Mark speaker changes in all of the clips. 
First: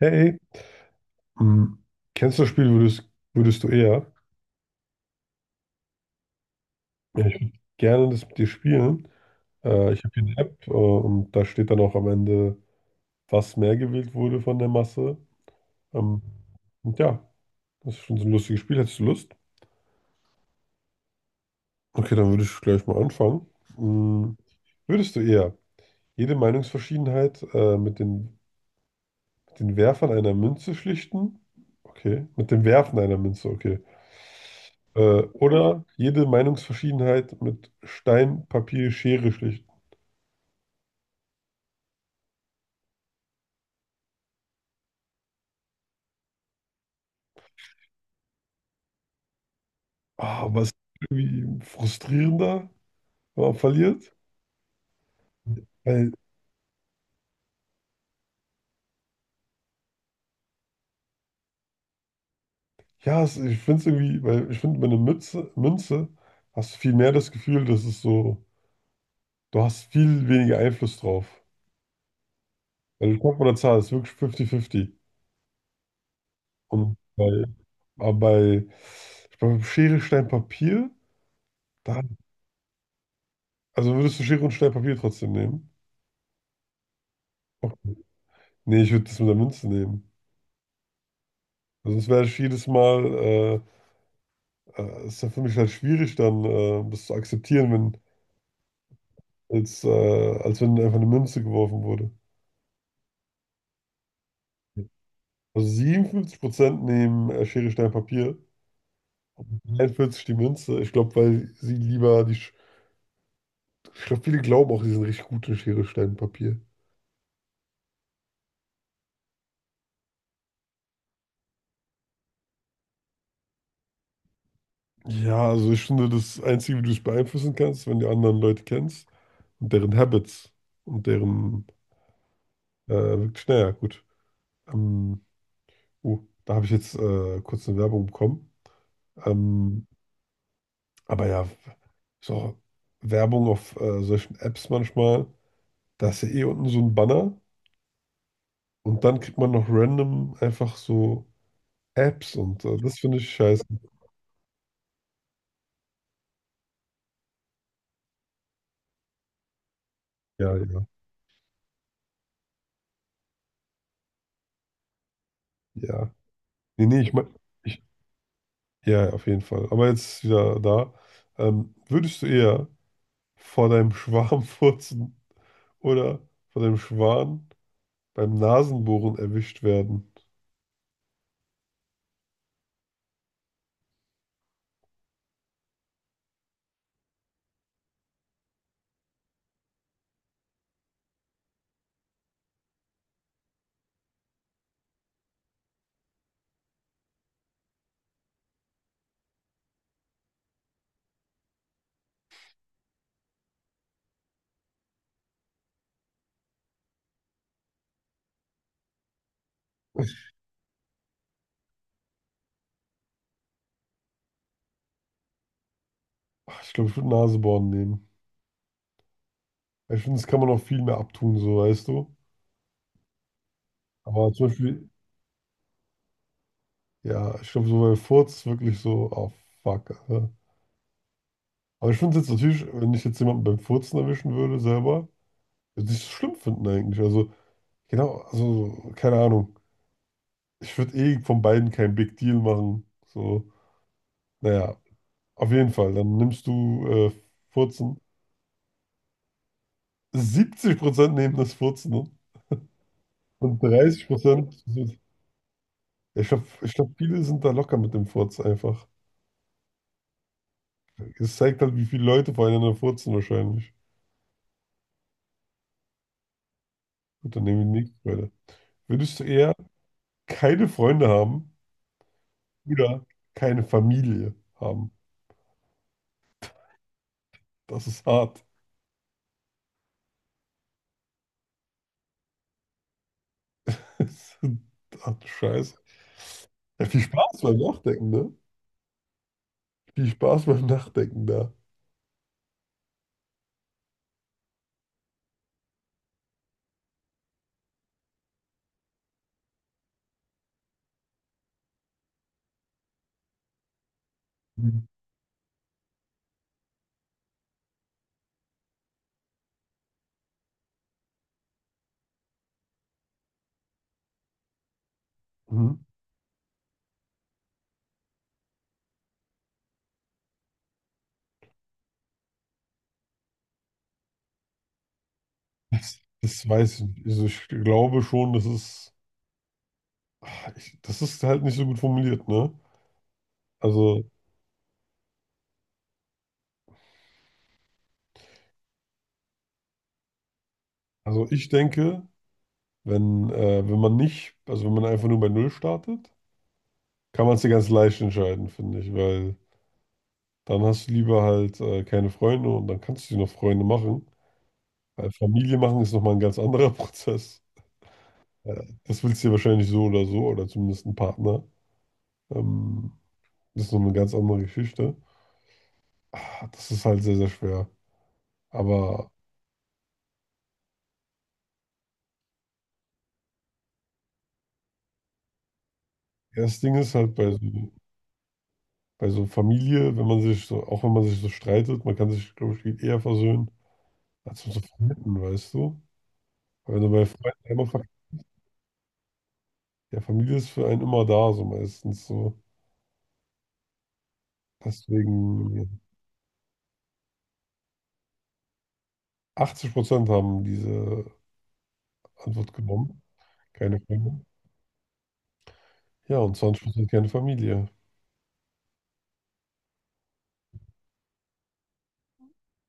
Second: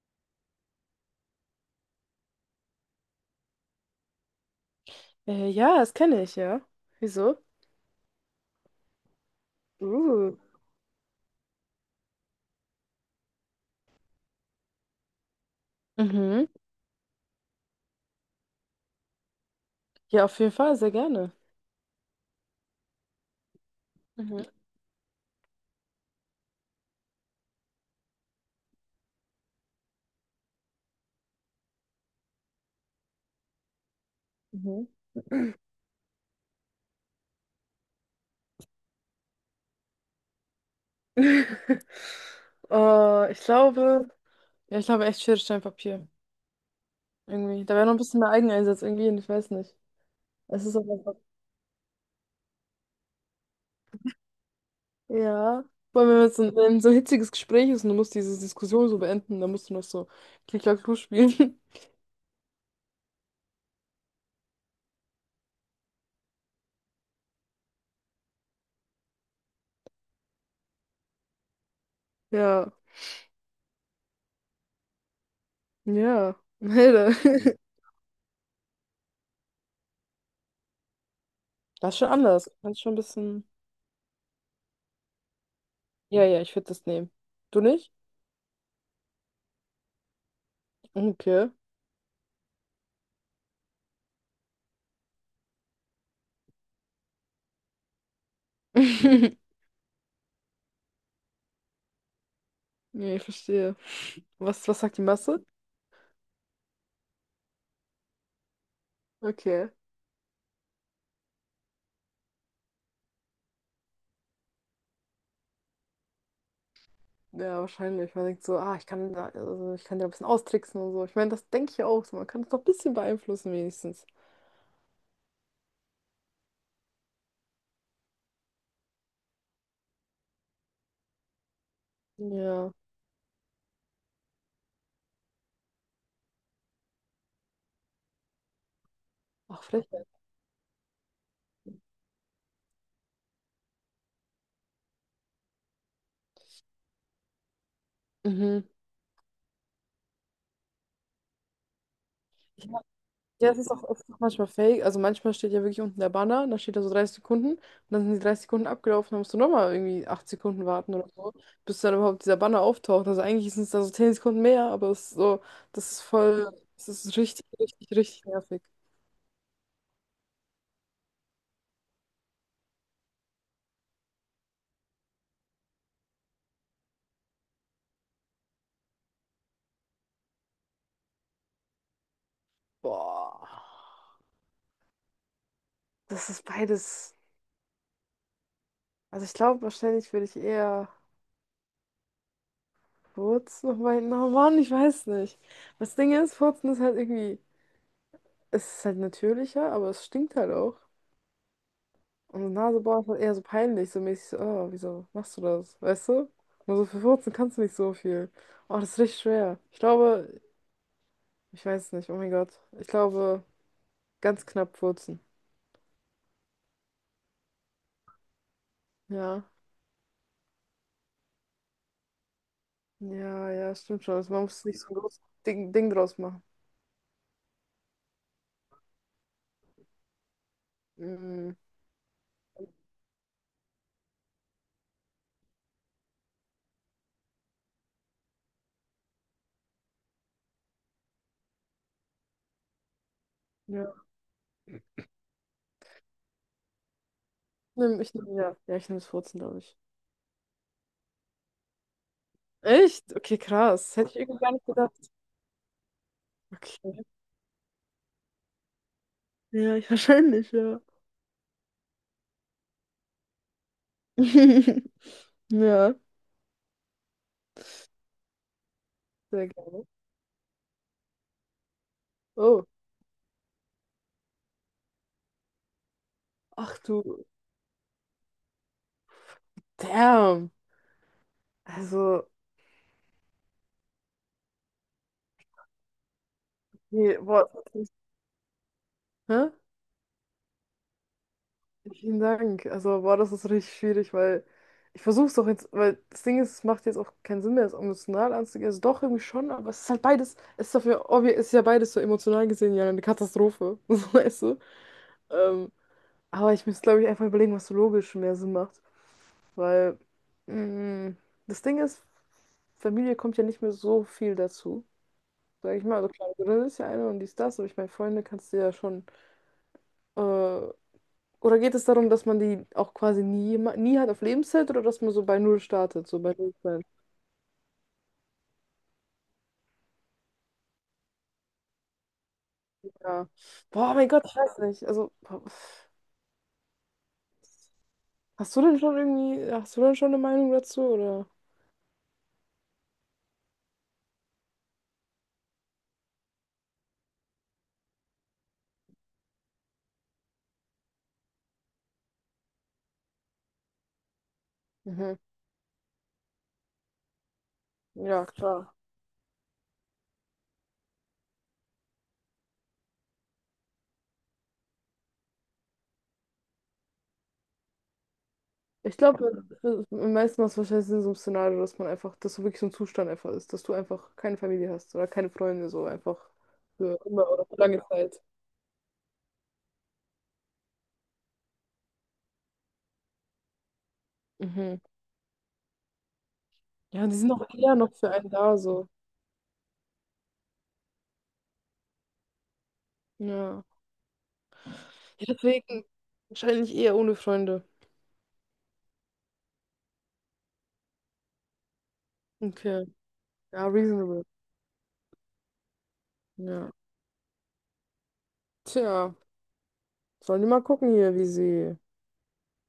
Speaker 1: Hey, hm, kennst du das Spiel, würdest du eher?
Speaker 2: Ja, das kenne ich, ja.
Speaker 1: Ja, ich
Speaker 2: Wieso?
Speaker 1: würde gerne das mit dir spielen. Ich habe hier
Speaker 2: Uh.
Speaker 1: eine App, und da steht dann auch am Ende, was mehr gewählt wurde von der Masse. Ähm,
Speaker 2: Mhm.
Speaker 1: und ja, das ist schon so ein lustiges Spiel. Hättest du Lust?
Speaker 2: Ja, auf jeden Fall, sehr gerne.
Speaker 1: Okay, dann würde ich gleich mal anfangen. Hm,
Speaker 2: Mhm.
Speaker 1: würdest du eher jede Meinungsverschiedenheit mit den Werfern einer Münze schlichten? Okay, mit dem Werfen einer Münze, okay.
Speaker 2: Mhm.
Speaker 1: Oder jede Meinungsverschiedenheit mit Stein, Papier, Schere schlichten.
Speaker 2: äh, ich glaube, ja, ich glaube echt Schere, Stein, Papier. Irgendwie. Da wäre noch ein bisschen mehr Eigeneinsatz irgendwie, hin, ich weiß nicht.
Speaker 1: Ah,
Speaker 2: Es
Speaker 1: was
Speaker 2: ist aber einfach.
Speaker 1: irgendwie frustrierender, wenn man verliert.
Speaker 2: Ja. Vor allem,
Speaker 1: Weil,
Speaker 2: wenn jetzt wenn so ein hitziges Gespräch ist und du musst diese Diskussion so beenden, dann musst du noch so Klick-Klack-Klu spielen.
Speaker 1: ja, es, ich finde es irgendwie, weil ich finde, mit einer Mütze, Münze hast du viel mehr das Gefühl, dass es so, du hast viel weniger Einfluss drauf.
Speaker 2: Ja.
Speaker 1: Weil du kommst mit einer Zahl, es ist wirklich 50-50.
Speaker 2: Ja.
Speaker 1: Und
Speaker 2: Alter.
Speaker 1: bei, aber bei, ich glaube, Schere, Stein, Papier,
Speaker 2: Das ist
Speaker 1: da,
Speaker 2: schon anders. Das ist schon ein bisschen.
Speaker 1: also würdest du Schere und Stein, Papier trotzdem nehmen?
Speaker 2: Ja, ja, ich würde das nehmen. Du nicht?
Speaker 1: Okay. Nee, ich würde das mit der Münze nehmen.
Speaker 2: Okay.
Speaker 1: Also es wäre halt jedes Mal, ist ja für mich halt schwierig dann, das zu akzeptieren, wenn, als wenn einfach eine Münze geworfen wurde.
Speaker 2: Nee, ich verstehe. Was sagt die Masse?
Speaker 1: Also 57% nehmen Schere, Stein, Papier,
Speaker 2: Okay.
Speaker 1: 41 die Münze. Ich glaube, weil sie lieber die, Sch- ich glaube, viele glauben auch, sie sind richtig gut in Schere, Stein, Papier.
Speaker 2: Ja, wahrscheinlich. Man denkt so, ah, also ich kann da ein bisschen austricksen und so. Ich meine, das denke ich ja auch so. Man kann es doch ein bisschen beeinflussen, wenigstens.
Speaker 1: Ja, also ich finde, das Einzige, wie du es beeinflussen kannst, wenn du anderen Leute kennst und deren Habits und deren,
Speaker 2: Ja.
Speaker 1: wirklich, naja, gut. Ähm, oh, da habe ich jetzt kurz eine Werbung bekommen.
Speaker 2: Ach,
Speaker 1: Ähm,
Speaker 2: Frechheit.
Speaker 1: aber ja, so Werbung auf solchen Apps manchmal, da ist ja eh unten so ein Banner
Speaker 2: Mhm.
Speaker 1: und dann kriegt man noch random einfach so Apps und
Speaker 2: Ich mein,
Speaker 1: das finde ich
Speaker 2: ja, es
Speaker 1: scheiße.
Speaker 2: ist auch oft noch manchmal fake. Also manchmal steht ja wirklich unten der Banner, dann steht da so 30 Sekunden und dann sind die 30 Sekunden abgelaufen, dann musst du nochmal irgendwie acht
Speaker 1: Ja,
Speaker 2: Sekunden
Speaker 1: ja,
Speaker 2: warten oder so, bis dann überhaupt dieser Banner auftaucht. Also eigentlich sind es da so 10 Sekunden mehr, aber es ist so, das ist
Speaker 1: ja.
Speaker 2: voll,
Speaker 1: Nee,
Speaker 2: das
Speaker 1: nee, ich
Speaker 2: ist
Speaker 1: meine,
Speaker 2: richtig,
Speaker 1: ich,
Speaker 2: richtig, richtig nervig.
Speaker 1: ja, ja, auf jeden Fall. Aber jetzt wieder da. Würdest du eher vor deinem Schwarm furzen oder vor deinem Schwan beim Nasenbohren erwischt werden?
Speaker 2: Boah. Das ist beides. Also ich glaube, wahrscheinlich würde ich eher furzen, aber na Mann, ich weiß nicht. Das Ding ist, furzen ist halt irgendwie, es ist halt natürlicher, aber es stinkt halt auch. Und Nase boah, ist halt eher so peinlich, so mäßig so, oh, wieso machst du das, weißt du? Nur so für furzen kannst du nicht so viel. Oh, das ist richtig schwer. Ich glaube, ich weiß nicht, oh mein Gott. Ich glaube, ganz knapp furzen.
Speaker 1: Ach, ich glaube, ich würde Nasebohren nehmen.
Speaker 2: Ja,
Speaker 1: Ich finde, das kann man auch viel mehr abtun, so weißt du.
Speaker 2: ja, ja, stimmt schon.
Speaker 1: Aber
Speaker 2: Also man
Speaker 1: zum
Speaker 2: muss nicht so
Speaker 1: Beispiel,
Speaker 2: ein großes Ding draus machen.
Speaker 1: Ja, ich glaube, so beim Furz wirklich so, oh fuck. Alter.
Speaker 2: Mhm.
Speaker 1: Aber ich finde es jetzt natürlich, wenn ich jetzt jemanden beim Furzen erwischen würde, selber, würde ich es schlimm finden eigentlich. Also, genau, also, keine Ahnung. Ich würde eh von beiden kein Big Deal machen. So,
Speaker 2: Ja.
Speaker 1: naja, auf jeden Fall. Dann nimmst du Furzen.
Speaker 2: Ich nehme ja. Ja, ich nehme das vierzehn glaube ich.
Speaker 1: 70% nehmen das Furzen, ne?
Speaker 2: Echt? Okay,
Speaker 1: Und
Speaker 2: krass. Hätte ich irgendwie gar
Speaker 1: 30%.
Speaker 2: nicht gedacht.
Speaker 1: Ich glaube,
Speaker 2: Okay.
Speaker 1: viele sind da locker mit dem Furz einfach.
Speaker 2: Ja, ich wahrscheinlich, ja.
Speaker 1: Es zeigt halt, wie viele Leute voreinander furzen wahrscheinlich.
Speaker 2: Ja,
Speaker 1: Gut, dann nehmen wir die nächste Frage. Würdest du
Speaker 2: sehr
Speaker 1: eher
Speaker 2: gerne.
Speaker 1: keine Freunde haben
Speaker 2: Oh.
Speaker 1: oder keine Familie haben?
Speaker 2: Ach du.
Speaker 1: Das ist hart.
Speaker 2: Damn. Also,
Speaker 1: Ach du Scheiße. Ja, viel
Speaker 2: nee,
Speaker 1: Spaß
Speaker 2: boah.
Speaker 1: beim Nachdenken, ne?
Speaker 2: Hä?
Speaker 1: Viel Spaß beim Nachdenken da.
Speaker 2: Vielen Dank. Also, boah, das ist richtig schwierig, weil ich versuche es doch jetzt, weil das Ding ist, es macht jetzt auch keinen Sinn mehr, es emotional anzugehen. Also doch irgendwie schon, aber es ist halt beides, es ist dafür, es ist ja beides so emotional gesehen ja eine Katastrophe. So, weißt du? Ähm, Aber ich muss glaube ich, einfach überlegen, was so logisch mehr Sinn macht. Weil mh, das Ding ist, Familie kommt ja nicht mehr so viel dazu. Sag
Speaker 1: Mhm.
Speaker 2: ich mal, also klar, Grill ist ja eine und dies, das, aber ich meine, Freunde kannst du ja schon. Äh, oder geht es darum, dass man die auch quasi nie hat auf Lebenszeit oder dass man so bei Null
Speaker 1: Das,
Speaker 2: startet, so bei
Speaker 1: das
Speaker 2: Null
Speaker 1: weiß
Speaker 2: sein?
Speaker 1: ich nicht. Also ich glaube schon, das ist, ach, ich, das ist halt nicht so gut formuliert, ne?
Speaker 2: Ja. Boah,
Speaker 1: Also,
Speaker 2: mein Gott, ich weiß nicht. Also, hast du denn schon irgendwie, hast du denn schon eine Meinung dazu,
Speaker 1: also
Speaker 2: oder?
Speaker 1: ich denke, wenn man nicht, also wenn man einfach nur bei Null startet, kann man es dir ganz leicht entscheiden, finde ich, weil dann hast du lieber halt keine Freunde und dann kannst du dir noch Freunde machen. Weil
Speaker 2: Mhm.
Speaker 1: Familie machen ist nochmal ein ganz anderer Prozess.
Speaker 2: Ja,
Speaker 1: Ja,
Speaker 2: klar.
Speaker 1: das willst du ja wahrscheinlich so oder so, oder zumindest ein Partner. Ähm, Das ist noch eine ganz andere Geschichte. Ah, das ist halt sehr, sehr schwer.
Speaker 2: Ich
Speaker 1: Aber
Speaker 2: glaube, am meisten macht es wahrscheinlich Sinn, so ein Szenario, dass man einfach, dass so wirklich so ein Zustand einfach ist, dass du einfach keine Familie hast oder keine Freunde, so einfach
Speaker 1: ja, das Ding ist
Speaker 2: für
Speaker 1: halt
Speaker 2: immer
Speaker 1: bei
Speaker 2: oder für
Speaker 1: so,
Speaker 2: lange Zeit.
Speaker 1: bei so Familie, wenn man sich so, auch wenn man sich so streitet, man kann sich, glaube ich, viel eher versöhnen, als mit so
Speaker 2: Mhm.
Speaker 1: Freunden, weißt du? Weil wenn du bei
Speaker 2: Ja, die sind
Speaker 1: Freunden
Speaker 2: auch
Speaker 1: einmal
Speaker 2: eher noch
Speaker 1: verkackst,
Speaker 2: für einen da, so.
Speaker 1: ja, Familie ist für einen immer da, so meistens so.
Speaker 2: Ja. Ja,
Speaker 1: Deswegen
Speaker 2: deswegen wahrscheinlich eher ohne Freunde.
Speaker 1: 80% haben diese Antwort
Speaker 2: Okay.
Speaker 1: genommen.
Speaker 2: Ja,
Speaker 1: Keine
Speaker 2: reasonable.
Speaker 1: Freunde. Ja, und
Speaker 2: Ja.
Speaker 1: 20% gerne Familie.
Speaker 2: Tja, sollen die mal gucken hier, wie sie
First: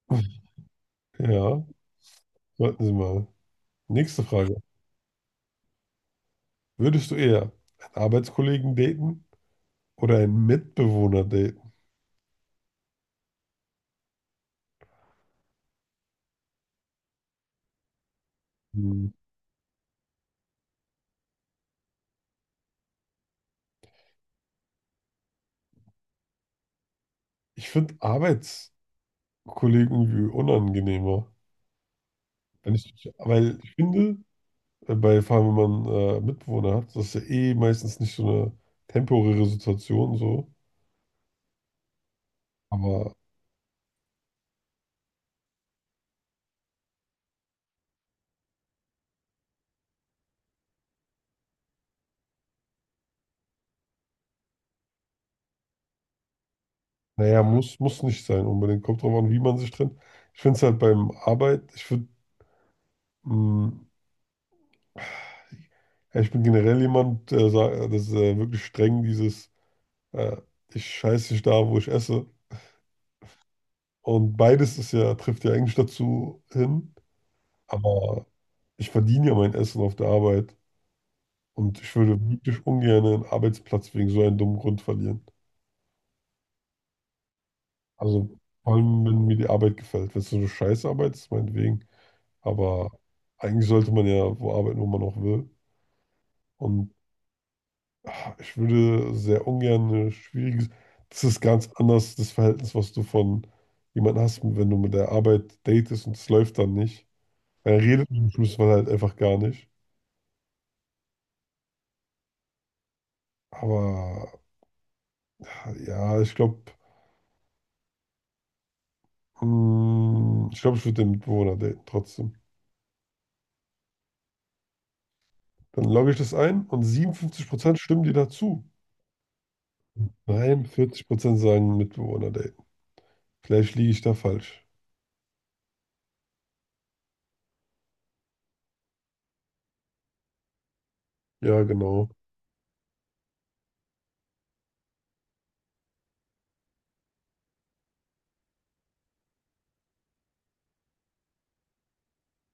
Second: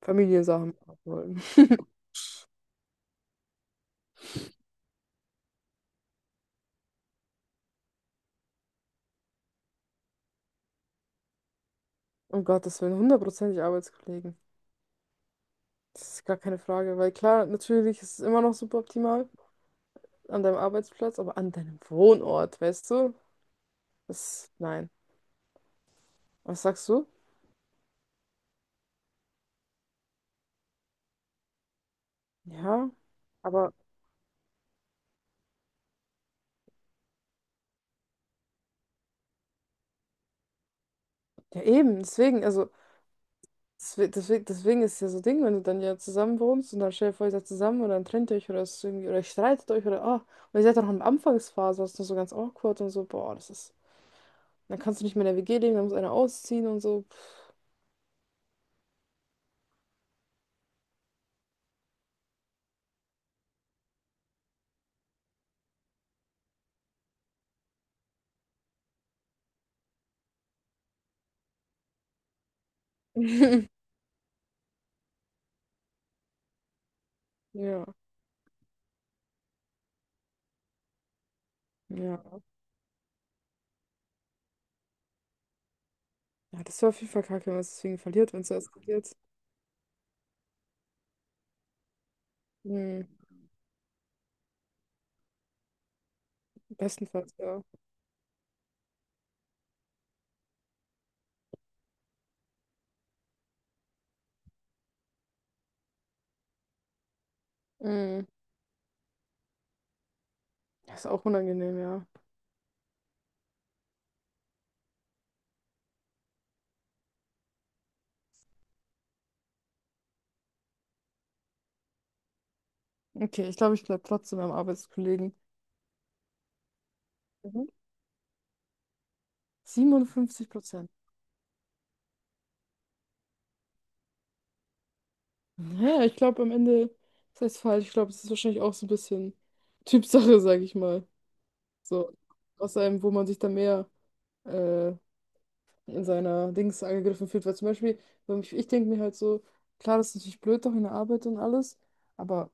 Speaker 2: Familiensachen machen wollen.
Speaker 1: Ja, warten Sie mal. Nächste Frage. Würdest du eher einen Arbeitskollegen daten oder einen Mitbewohner daten?
Speaker 2: Oh Gott, das wären hundertprozentig Arbeitskollegen. Das ist gar keine Frage, weil klar, natürlich ist es immer noch super
Speaker 1: Hm.
Speaker 2: optimal. An deinem Arbeitsplatz, aber an deinem Wohnort, weißt du? Das, nein. Was sagst du?
Speaker 1: Ich finde Arbeitskollegen irgendwie unangenehmer. Wenn
Speaker 2: Ja,
Speaker 1: ich, weil ich
Speaker 2: aber
Speaker 1: finde, bei, vor allem wenn man Mitbewohner hat, das ist ja eh meistens nicht so eine temporäre Situation so.
Speaker 2: ja eben, deswegen, also
Speaker 1: Aber
Speaker 2: deswegen ist ja so Ding, wenn du dann ja zusammen wohnst und dann stellt ihr vor, ihr seid zusammen und dann trennt ihr euch oder es ist irgendwie, oder ihr streitet euch oder ah, und ihr seid dann noch in der Anfangsphase, das ist noch so ganz awkward und so, boah, das ist, dann kannst du nicht mehr in der WG leben, dann muss einer ausziehen und so.
Speaker 1: naja, muss nicht sein unbedingt. Kommt drauf an, wie man sich trennt. Ich finde es halt beim Arbeit, ich würde. Ja, ich bin generell jemand, der sagt, das ist wirklich streng, dieses äh, ich scheiße nicht da, wo ich esse. Und beides ist ja, trifft ja eigentlich dazu hin.
Speaker 2: Ja,
Speaker 1: Aber ich verdiene ja mein Essen auf der Arbeit. Und ich würde
Speaker 2: ja.
Speaker 1: wirklich ungern einen Arbeitsplatz wegen so einem dummen Grund verlieren.
Speaker 2: Ja, das wäre auf jeden Fall kacke, wenn man es deswegen
Speaker 1: Also
Speaker 2: verliert, wenn es so
Speaker 1: vor allem,
Speaker 2: eskaliert.
Speaker 1: wenn mir die Arbeit gefällt. Wenn es so eine Scheißarbeit ist, meinetwegen. Aber
Speaker 2: Hm,
Speaker 1: eigentlich sollte man ja wo arbeiten, wo man auch will. Und
Speaker 2: bestenfalls, ja.
Speaker 1: ich würde sehr ungern eine schwierige. Das ist ganz anders, das Verhältnis, was du von jemandem hast, wenn du mit der Arbeit datest und es läuft dann nicht. Dann redet
Speaker 2: Hm,
Speaker 1: man im Schluss man halt einfach gar nicht.
Speaker 2: Das ist auch unangenehm, ja.
Speaker 1: Aber ja, ich glaube, ich würde den Mitbewohner daten trotzdem.
Speaker 2: Okay, ich glaube, ich bleibe trotzdem beim Arbeitskollegen.
Speaker 1: Dann logge ich das ein und
Speaker 2: Mhm.
Speaker 1: 57% stimmen dir dazu.
Speaker 2: 57
Speaker 1: Nein,
Speaker 2: Prozent.
Speaker 1: 40% sagen Mitbewohner daten. Vielleicht liege ich da falsch.
Speaker 2: Naja, ich glaube am Ende, das heißt falsch, ich glaube, es ist wahrscheinlich auch so ein bisschen Typsache, sage ich mal.
Speaker 1: Ja, genau.
Speaker 2: So, aus einem, wo man sich dann mehr äh, in seiner Dings angegriffen fühlt. Weil zum Beispiel, wenn ich, denke mir halt so, klar, das ist natürlich blöd doch in der Arbeit und alles, aber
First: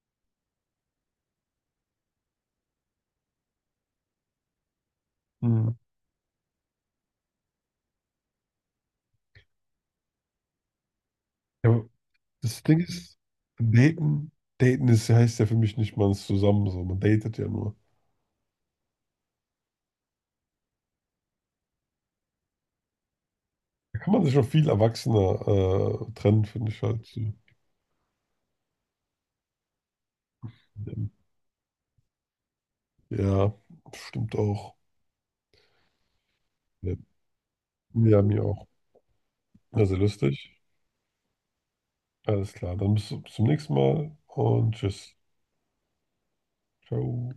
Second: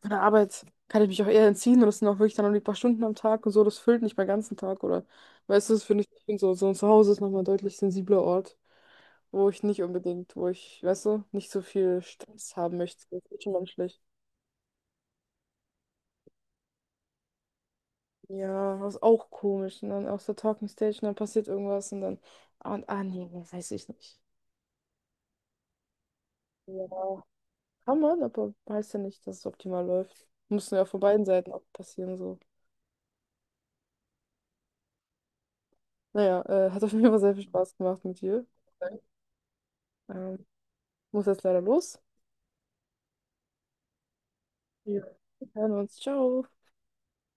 Speaker 2: von der Arbeit kann ich mich auch eher entziehen und das sind auch wirklich dann noch die paar Stunden am Tag und so, das füllt nicht meinen ganzen Tag oder, weißt
Speaker 1: Hm.
Speaker 2: du, das finde ich, ich find so, so ein Zuhause ist nochmal ein deutlich sensibler Ort. Wo ich, weißt du, nicht so
Speaker 1: Ja,
Speaker 2: viel Stress
Speaker 1: das
Speaker 2: haben
Speaker 1: Ding
Speaker 2: möchte.
Speaker 1: ist,
Speaker 2: Das ist schon menschlich.
Speaker 1: daten, daten ist, heißt ja für mich nicht, man ist zusammen so, man datet ja nur.
Speaker 2: Ja, das ist auch komisch. Und dann aus der Talking Stage und dann passiert irgendwas und dann, ah, und, ah nee, das weiß ich
Speaker 1: Da kann
Speaker 2: nicht.
Speaker 1: man sich auch viel erwachsener trennen, finde ich halt, so.
Speaker 2: Ja, kann man, aber heißt ja nicht, dass es optimal läuft. Muss ja von beiden Seiten auch passieren, so.
Speaker 1: Ja, stimmt auch.
Speaker 2: Naja, hat auf
Speaker 1: Ja,
Speaker 2: jeden Fall sehr viel Spaß gemacht mit
Speaker 1: ja, mir
Speaker 2: dir.
Speaker 1: auch. Also
Speaker 2: Ähm,
Speaker 1: lustig.
Speaker 2: Muss jetzt leider los.
Speaker 1: Alles klar, dann bis zum nächsten Mal und
Speaker 2: Ja.
Speaker 1: tschüss.
Speaker 2: Wir hören uns. Ciao.
Speaker 1: Ciao.